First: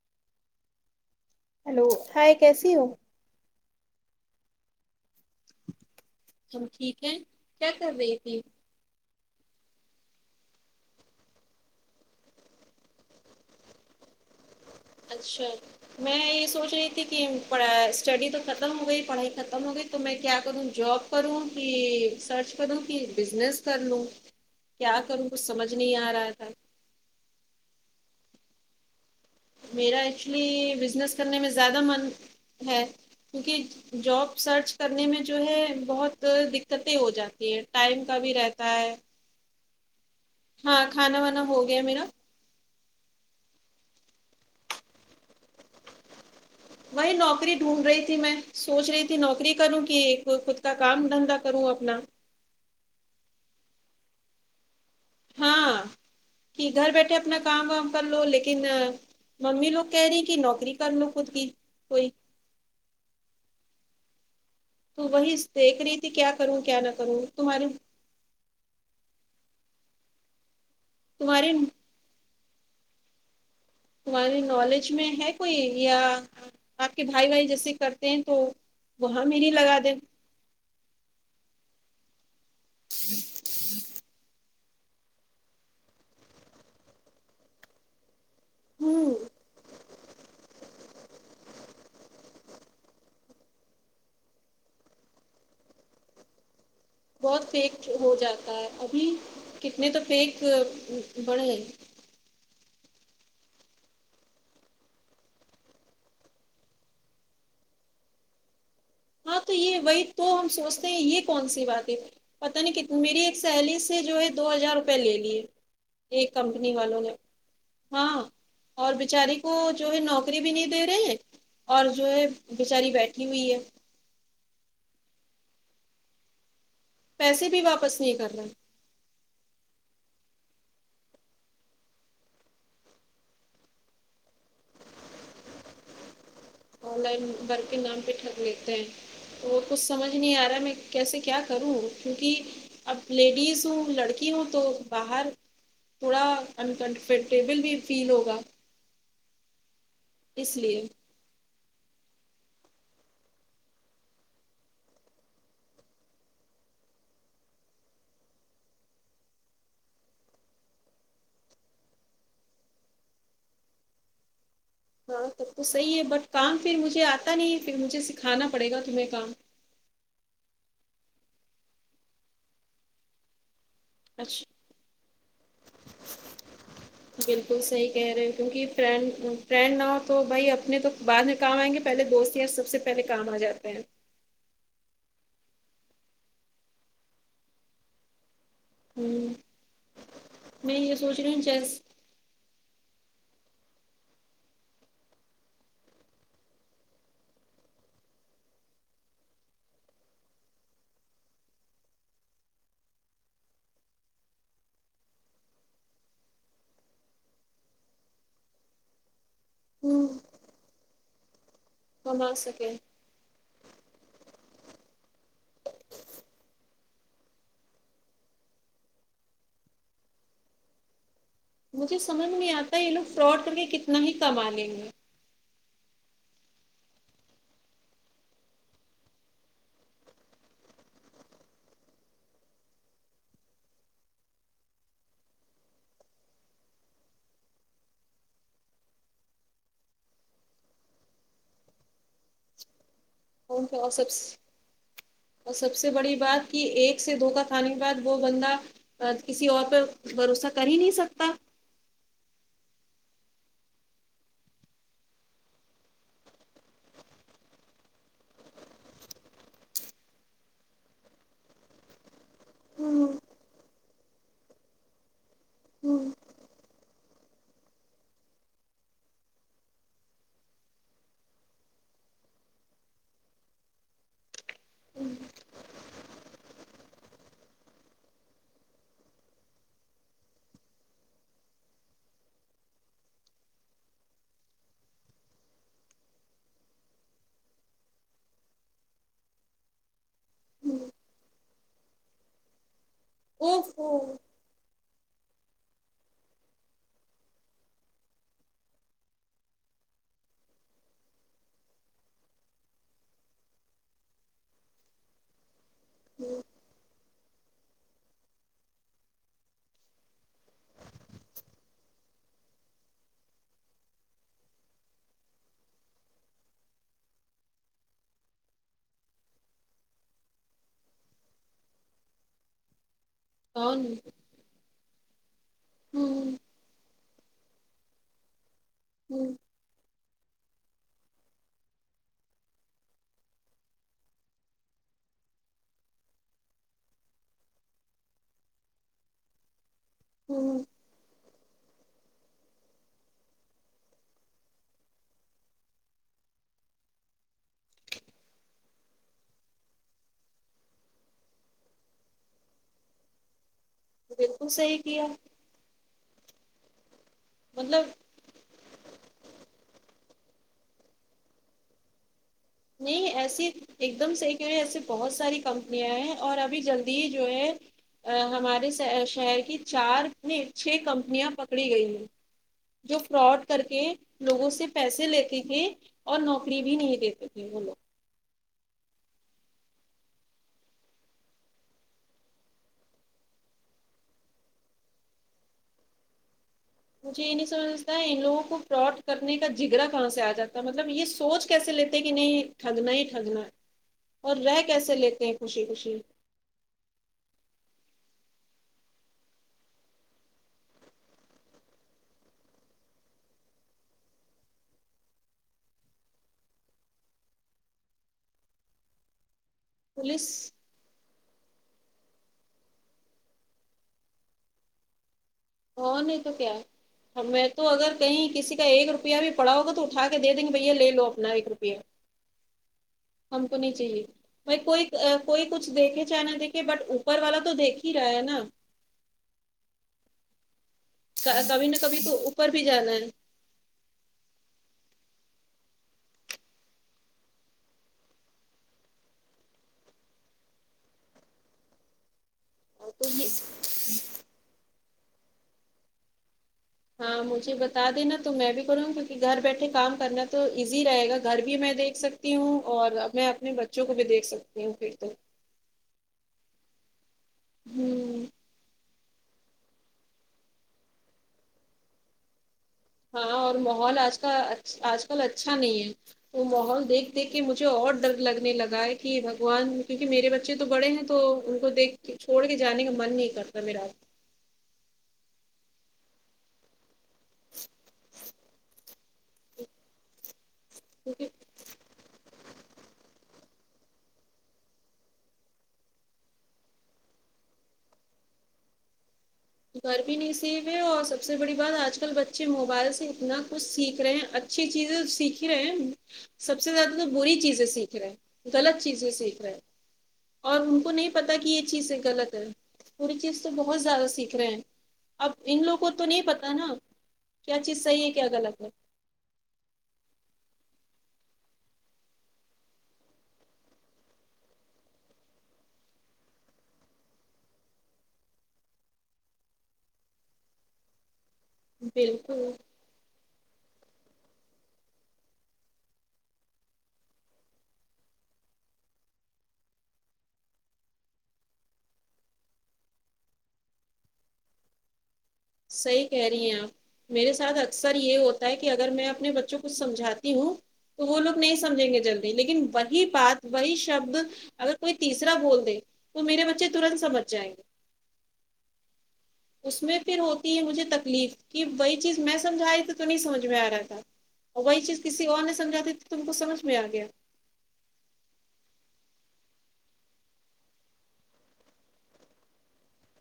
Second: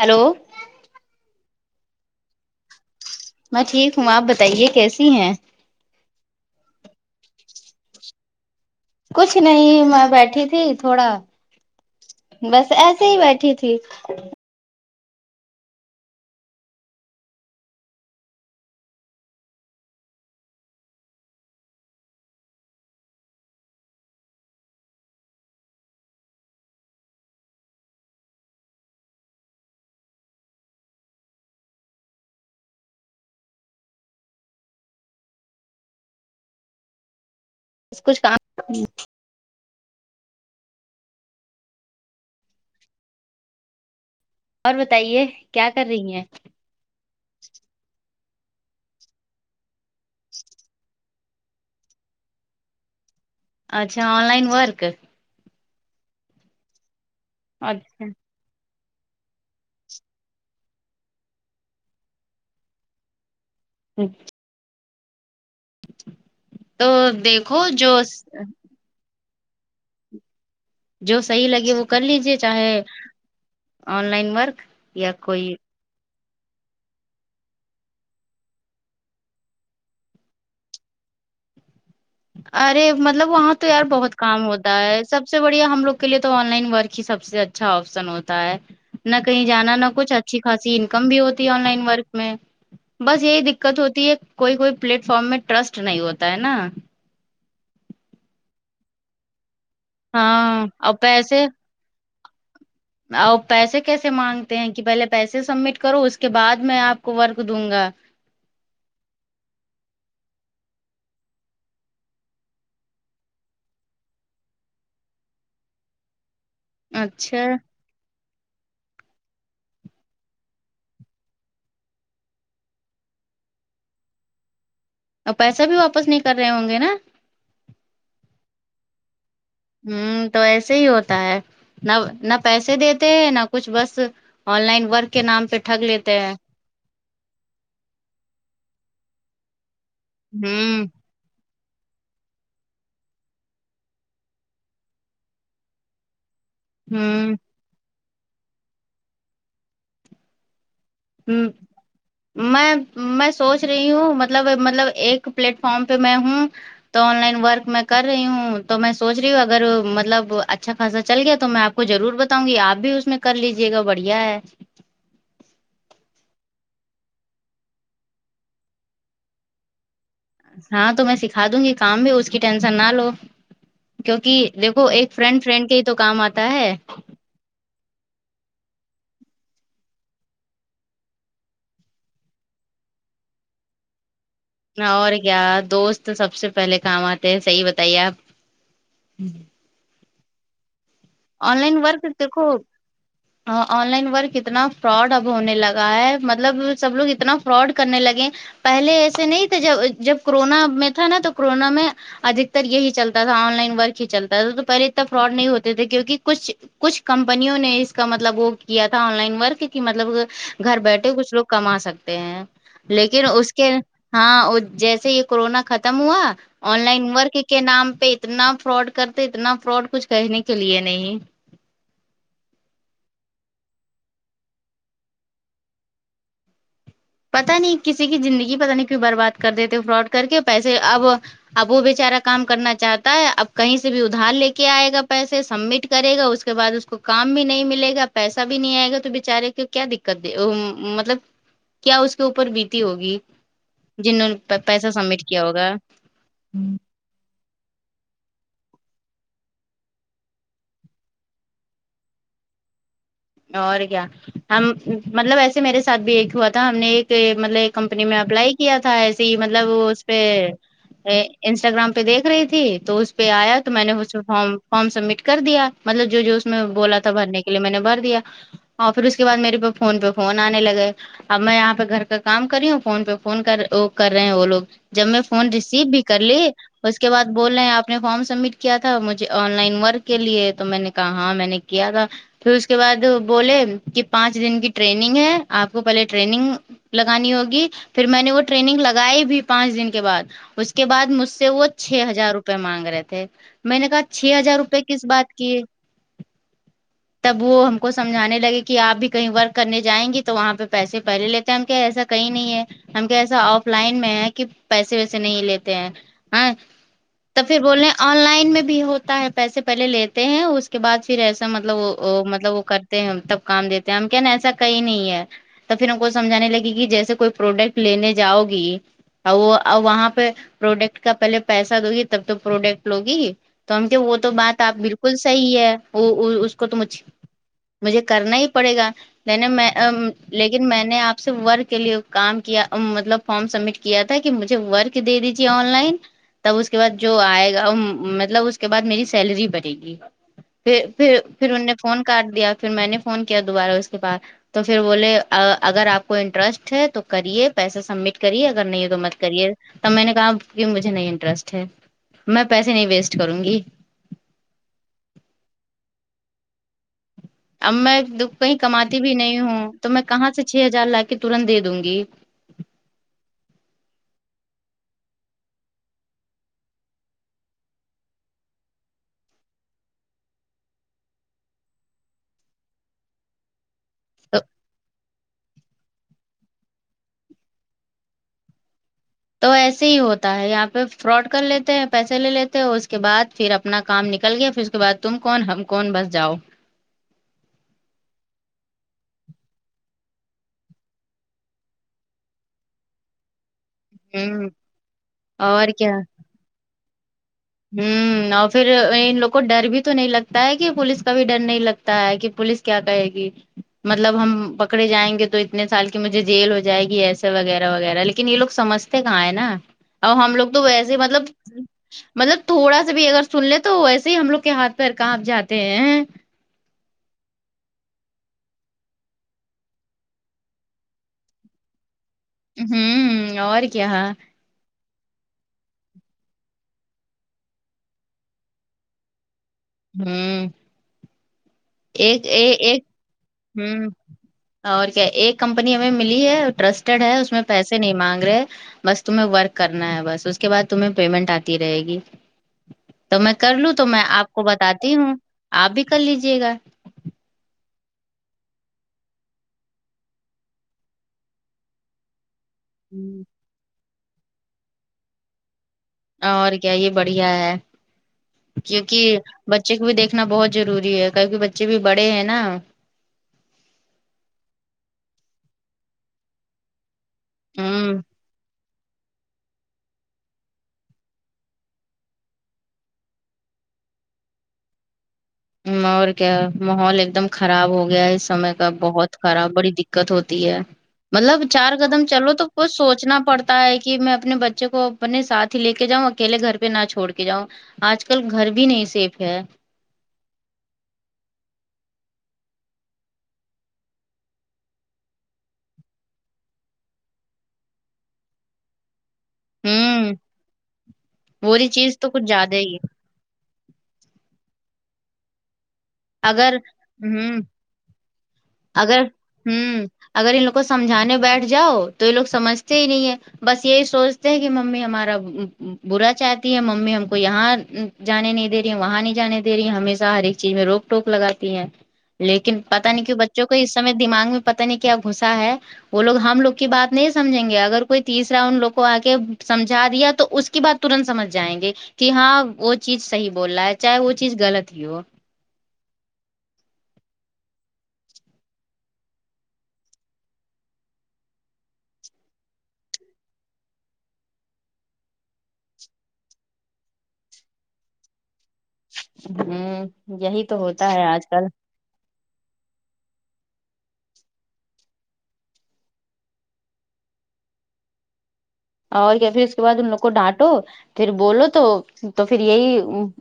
hello hello hi کیسی ہو میں ٹھیک ہوں آپ بتائیے کیسی ہیں ہم ٹھیک ہے کیا کر رہی تھی کچھ نہیں میں بیٹھی تھی تھوڑا بس ایسے ہی بیٹھی تھی اچھا میں یہ سوچ رہی تھی کہ پڑھا اسٹڈی تو ختم ہو گئی پڑھائی ختم ہو گئی تو میں کیا کروں جاب کرو کہ سرچ کرو کہ بزنس کر لو کیا کروں کچھ سمجھ نہیں آ رہا تھا میرا ایکچولی بزنس کرنے میں زیادہ من ہے کیونکہ جاب سرچ کرنے میں جو ہے بہت دقتیں ہو جاتی ہے بس ٹائم کا کچھ بھی کام رہتا ہے ہاں کھانا وانا ہو گیا میرا اور بتائیے کیا کر رہی ہیں وہی نوکری ڈھونڈ رہی تھی میں سوچ رہی تھی نوکری کروں کہ خود کا کام دھندا کروں اپنا اچھا آن لائن ورک ہاں کہ گھر بیٹھے اپنا کام وام کر اچھا لو لیکن ممی لوگ کہہ رہی ہیں کہ نوکری کر لو خود کی کوئی اچھا تو وہی دیکھ رہی تھی کیا کروں کیا نہ کروں تمہارے دوس جو صحیح تمہاری لگے وہ کر لیجے چاہے آن لائن تمہاری ورک نالج میں یا ہے کوئی یا آپ کے بھائی وھائی جیسے کرتے ہیں تو وہاں میری لگا دیں ارے مطلب وہاں تو یار بہت کام ہوتا ہے سب سے بڑھیا ہم لوگ کے لیے تو آن لائن ورک ہی سب سے اچھا آپشن ہو تا ہے ہوں نہ کہیں جانا نہ کچھ اچھی خاصی انکم بھی ہوتی آن لائن ورک میں بس یہی دقت ہوتی ہے کوئی کوئی پلیٹ فارم میں ٹرسٹ نہیں ہوتا ہے نا بہت فیک ہو جاتا ہے ابھی کتنے تو فیک ہاں اور بڑھے ا پیسے کیسے مانگتے ہیں کہ پہلے پیسے سبمٹ کرو اس کے بعد میں آپ کو ورک دوں گا ہاں تو یہ وہی تو ہم سوچتے ہیں یہ کون سی بات ہے پتا نہیں کتنی میری ایک سہیلی سے جو ہے دو ہزار روپئے لے لیے ایک کمپنی والوں نے اچھا ہاں اور بچاری کو جو ہے نوکری بھی نہیں دے رہے اور جو ہے بیچاری بیٹھی ہوئی ہے اور پیسہ بھی واپس نہیں کر رہے ہوں گے نا پیسے بھی واپس نہیں کر رہے ہوں تو ایسے ہی ہوتا ہے نہ نہ پیسے دیتے ہیں نہ کچھ بس آن لائن ورک کے نام پہ ٹھگ لیتے ہیں آن لائن ورک کے نام پہ ٹھگ لیتے ہیں وہ کچھ سمجھ نہیں آ رہا ہے میں ہوں کیسے کیا کروں کیونکہ اب لیڈیز ہوں لڑکی ہوں تو باہر تھوڑا ہوں انکمفرٹیبل بھی فیل ہوگا اس لیے ہوں میں میں سوچ رہی ہوں مطلب مطلب ایک پلیٹ فارم پہ میں ہوں تو آن لائن ورک میں کر رہی ہوں تو میں سوچ رہی ہوں اگر مطلب اچھا خاصہ چل گیا تو میں آپ کو ضرور بتاؤں گی آپ بھی اس میں کر لیجیے گا بڑھیا ہے ہاں تب تو صحیح ہے بٹ کام پھر مجھے آتا نہیں پھر مجھے سکھانا پڑے گا کہ کام ہاں تو میں سکھا دوں گی کام بھی اس کی ٹینشن نہ لو کیونکہ اچھا دیکھو ایک فرینڈ فرینڈ کے ہی تو کام آتا ہے بالکل صحیح کہہ رہے کیونکہ فرینڈ فرینڈ نہ ہو تو بھائی اپنے تو بعد کام آئیں گے پہلے دوست یار سب سے پہلے کام آ جاتے ہیں اور کیا دوست سب سے پہلے کام آتے ہیں صحیح بتائیے آپ ہوں میں یہ سوچ رہی ہوں آن لائن جیس ورک دیکھوں آن لائن ورک اتنا فراڈ اب ہونے لگا ہے مطلب سب لوگ اتنا فراڈ کرنے لگے پہلے ایسے نہیں تھے جب جب کورونا میں تھا نا تو کورونا میں ادکتر یہی چلتا تھا آن لائن ورک ہی چلتا تھا تو پہلے اتنا فراڈ نہیں ہوتے تھے کیوں کی کہ کچھ کچھ کمپنیوں نے اس کا مطلب وہ کیا تھا آن لائن ورک کی ہوں مطلب گھر بیٹھے کچھ لوگ کما سکتے کما ہیں سکے لیکن اس کے ہاں جیسے یہ کورونا ختم ہوا آن لائن ورک کے نام پہ اتنا فراڈ کرتے اتنا فراڈ کچھ کہنے کے لیے نہیں مجھے سمجھ میں نہیں آتا یہ لوگ فراڈ کر کے کتنا ہی کما لیں گے پتا نہیں کسی کی زندگی پتہ نہیں کیوں برباد کر دیتے فراڈ کر کے پیسے اب اب وہ بیےچارا کام کرنا چاہتا ہے اب کہیں سے بھی ادھار لے کے آئے گا پیسے سبمٹ کرے گا اس کو اس کے بعد اس کو کام بھی نہیں ملے گا پیسہ بھی نہیں آئے گا تو بچارے کو کیا دقت مطلب کیا اس کے اوپر بیتی ہوگی کون سا سبس جنہوں نے پیسہ سبمٹ کیا اور ہوگا سب سے بڑی بات کہ ہوں ایک سے دھوکا کھانے کے بعد وہ بندہ کسی اور پہ بھروسہ کر ہی نہیں سکتا اور کیا ہم مطلب ویسے میرے ساتھ بھی ایک ہوا تھا ہم نے ایک مطلب کمپنی میں اپلائی کیا تھا ایسے ہی مطلب وہ اس پہ انسٹاگرام پہ دیکھ رہی تھی تو ہوں، اس پہ آیا تو میں نے اس فم فارم سبمٹ کر دیا ہوں، مطلب جو جو اس میں بولا تھا بھرنے کے لیے میں نے بھر دیا اور پھر اس کے بعد میرے پے فون پہ فون آنے لگے اب میں یہاں پہ گھر کا کام کری ہوں فون پہ فون کر رہے ہیں وہ لوگ جب میں فون ریسیو بھی کر لی اس کے بعد بول رہے ہیں آپ نے فارم سبمٹ کیا تھا مجھے آن لائن ورک کے لیے تو میں نے کہا ہاں میں نے کیا تھا پھر اس کے بعد بولے کہ پانچ دن کی ٹرینگ ہے آپ کو پہلے ٹرینگ لگانی ہوگی پھر میں نے وہ ٹریننگ لگائی بھی پانچ دن کے بعد اس کے بعد مجھ سے وہ چھ ہزار روپ مانگ رہے تھے اوف، میں نے او کہا چھ ہزار روپئے کس بات کی تب وہ ہم کو سمجانے لگے کہ آپ بھی کہیں ورک کرنے جائیں گی تو وہاں پہ پیسے پہلے لیتے ہم کہ ایسا کہیں نہیں ہے ہم کیا ایسا آف لائن میں ہے کہ پیسے ویسے نہیں لیتے ہیں آ تو پھر بولے آن لائن میں بھی ہوتا ہے پیسے پہلے لیتے ہیں اس کے بعد پھر ایسا مطلب وہ وہ مطلب وہ کرتے ہیں تب کام دیتے ہیں ہم کیا نا ایسا کہئی نہیں ہے تو پھر ان کو سمجھانے لگے کہ جیسے کوئی پروڈکٹ لینے جاؤ گی اور وہ وہاں پہ پروڈکٹ کا پہلے پیسہ دو گی تب تو پروڈکٹ لوگی تو کون ہم کہ وہ تو بات آپ بالکل صحیح ہے ہوں وہ تو مجھ مجھے کرنا ہی پڑے گا ہوں نہیں نہیں میں آ لیکن میں نے آپ سے ورک کے لیے کام کیا ام مطلب فارم سبمٹ کیا تھا کہ مجھے ورک دے دیجیے آن لائن تب اس کے بعد جو آئے گا مطلب اس کے بعد میری سیلری بڑھے گی ہوں پھر پھر ان نے فون کاٹ دیا پھر میں نے فون کیا دوبارہ اس کے بعد تو پھر بولے اگر آپ کو انٹرسٹ ہے تو کریے پیسہ سبمٹ کریے اگر نہیں ہے تو مت کریے تب میں نے کہا کہ مجھے نہیں انٹرسٹ ہے میں پیسے نہیں ویسٹ کروں گی بالکل صحیح کیا اب مطلب میں کہیں کماتی بھی نہیں ہوں تو میں کہاں سے چھ ہزار لا کے ترنت دے دوں گی نہیں ایسی ایک دم صحیح کہہ رہے ہے ایسے بہت ساری کمپنیاں ہیں اور ابھی جلدی جو ہے ہمارے شہر کی چار نی چھ کمپنیاں پکڑی گئی ہیں جو فراڈ کر کے تو لوگوں سے پیسے لیتے تھے اور نوکری بھی نہیں دیتے تھے وہ لوگ تو ایسے ہی ہوتا ہے یہاں پہ فراڈ کر لیتے ہیں پیسے لے لیتے ہیں اس کے بعد پھر اپنا کام نکل گیا پھر اس کے بعد تم کون ہم کون بس جاؤ مجھے یہ نہیں سمجھتا ان لوگوں کو فراڈ کرنے کا جگرا کہاں سے آ جاتا ہے مطلب یہ سوچ کیسے لیتے کہ نہیں ٹھگنا ہی ٹھگنا اور ہوں رہ کیسے لیتے ہیں خوشی اور کیا خوشی ہوں اور پھر ان لوگ کو ڈر بھی تو نہیں لگتا ہے کہ پوولس کا بھی ڈر نہیں لگتا تا ہے کہ پوولس کیا کہے گی مطلب ہم پکڑے جائیں گے تو اتنے سال کی مجھے جیل ہو جائے گی ایسے وغیرہ وغیرہ لیکن یہ لوگ سمجتے کہاں ہے نا ا ہم لوگ پولیس تو ویسے ہی مطلب مطلب تھوڑا سا بھی اگر سن لے تو ویسے ہی ہم لوگ کے ہاتھ پیر کہاں جات اور نہیں تو کیا میں تو اگر کہیں کسی کا ایک روپیہ بھی پڑا ہوگا تو اٹھا کے دے دیں گے بھیا لے لو اپنا ایک روپیہ ہوں ہم کو اور نہیں کیا چاہیے بائی کوئی کوئی کچھ دیکھے چاہے نہ دیکھے بٹ اوپر والا تو دیکھ ہی رہا ہے نا ہوں کہ کبھی نہیں ایک ایک ایک ہوں اور کیا ایک کمپنی ہمیں ملی ہے ٹرسٹیڈ ہے اس میں پیسے نہیں مانگ رہے بس تمہیں ورک کرنا ہے بس اس کے بعد تمہیں پیمنٹ آتی رہے گی تو میں کر لوں تو میں آپ کو بتاتی ہوں آپ بھی کر لیجیے گا ہاں مجھے بتا دینا تو میں بھی کروں گی کیوں کہ گھر بیٹھے کام کرنا تو ایزی رہے گا گھر بھی میں دیک دیکھ سکتی ہوں اور ہوں، میں اپنے بچوں کو بھی دیکھ سکتی ہوں پھر تو اور کیا یہ بڑھیا ہے ہوں کیونکہ بچے کو بھی دیکھنا بہت ضروری ہے کیونکہ بچے بھی بڑے ہیں نا ہاں اور ماحول آج کل آج کل اچھا نہیں ہے وہ ماحول دیکھ دیکھ کہ مجھے اور ہوں ڈرد لگنے لگا ہے بھگوان کیونکہ میرے بچے تو بڑے ہیں تو ان کو دیکھ کے چھوڑ کے جانے کا من نہیں کرتا میرا اور کیا ماحول ایک دم خراب ہو گیا ہے اس سمے کا بہت خراب بڑی دق دقت ہوتی ہے کیونکہ مطلب چار قدم چلو تو کچھ سوچنا پڑتا ہے کہ میں اپنے بچے کو اپنے ساتھ ہی لے کے جاؤں اکیلے گھر پہ نہ چھوڑ کے جاؤں آج کل گھر بھی نہیں سیف ہے گھر بھی نہیں سوئے ہے اور سب سے بڑی بات آج کل بچے موبائل سے اتنا کچھ سیکھ رہے ہیں اچھی چیزیں تو سیکھی رہے ہیں سب سے زیادہ تو بری چیزیں سیکھ رہے غلط چیزیں سیکھ رہا ہوں اور ان کو نہیں پتا کہ یہ بولی چیز تو کچھ غلط ہے زیادہ ہی پوری چیز تو بہت زیادہ سیکھ رہے ہیں اب ان لوگوں کو تو نہیں پتا اگر نا ہوں کیا چیز صحیح ہے کیا غلط ہے اگر ہوں اگر ان لوگ کو سمجھانے بیٹھ جاؤ تو یہ لوگ سمجھتے ہی نہیں ہے بس یہی سوچتے ہیں کہ ممی ہمارا برا چاہتی ہے ممی ہم کو یہاں جانے نہیں دے رہی وہاں نہیں جانے دے رہی ہمیشہ ہر ایک چیز میں روک ٹوک لگاتی ہیں بالکل لیکن پتا نہیں کیوں بچوں کو اسمے دمغ میں پتا نہیں کیا گھسا ہے وہ لوگ ہم لوگ کی بات نہیں سمجھیں گے اگر کوئی تیسرا ان لوگ کو آ کے سمجھا دیا تو اس کی بات ترنت سمجھ جائیں گے کہ ہاں وہ چیز صحیح بول رہا ہے چاہے وہ چیز غلط ہی ہو صحیح کہہ رہی ہیں آپ میرے ساتھ اکثر یہ ہوتا ہے کہ اگر میں اپنے بچوں کو سمجھاتی ہوں تو وہ لوگ نہیں سمجھیں گے جلدی لیکن وہی بات وہی شبد اگر کوئی تیسرا بول دے تو میرے بچے ترنت سمجھ جائیں گے اس میں ہوں پھر یہی ہوتی تو ہے مجھے ہوتا آج تکلیف کل کہ وہی چیز میں سمجھائی تھی تو نہیں سمجھ میں آ رہا تھا اور وہی چیز کسی اور نہیں سمجھی تھی تم کو سمجھ میں آ گیا اور کیا پھر اس کے بعد ان لوگ کو ڈانٹو پھر بولو تو تو پھر یہی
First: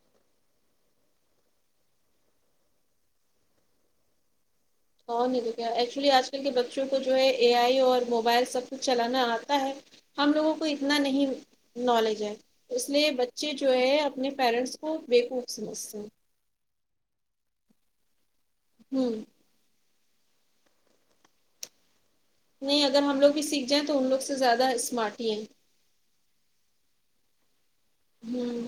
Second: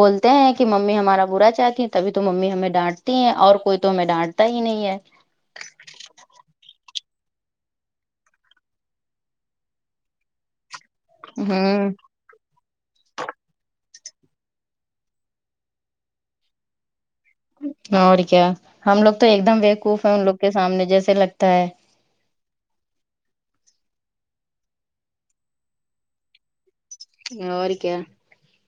بولتے ہیں کہ ممی ہمارا برا چاہتی تبھی تو ممی ہمیں ڈانٹتی ہیں اور کوئی تو ہمیں ڈانٹتا ہی نہیں ہے اور نہیں تو کیا ایکچولی آج کل کے بچوں کو جو ہے اے آئی اور موبائل سب کچھ چلانا آتا ہے ہم لوگوں کو اتنا نہیں ہوں نالج ہے اس لیے بچے جو ہے اپنے پیرنٹس کو بےقوف سمجھتے ہیں اور کیا ہم ہوں لوگ تو ایک دم بےقوف ہے ان لوگ کے سامنے جیسے لگتا ہے نہیں اگر ہم لوگ بھی سیکھ جائیں تو ان لوگ سے زیادہ اسمارٹ ہی ہیں اور کیا ہوں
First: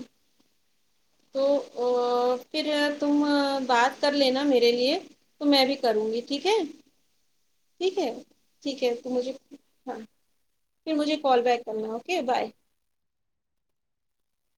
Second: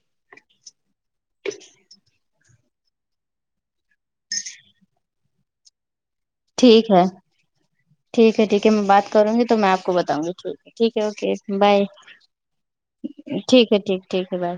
تو ا اور پھر تم بات کر لینا میرے لیے تو میں بھی کروں گی ٹھیک ہے ٹھیک ہے ٹھیک ہے میں بات کروں گی تو میں آپ کو ہاں بتاؤں گی ٹھیک ہے پھر ٹھیک ہے مجھے اوکے کال بیک بائے کرنا اوکے بائے ٹھیک ہے ٹھیک ٹھیک ہے بائے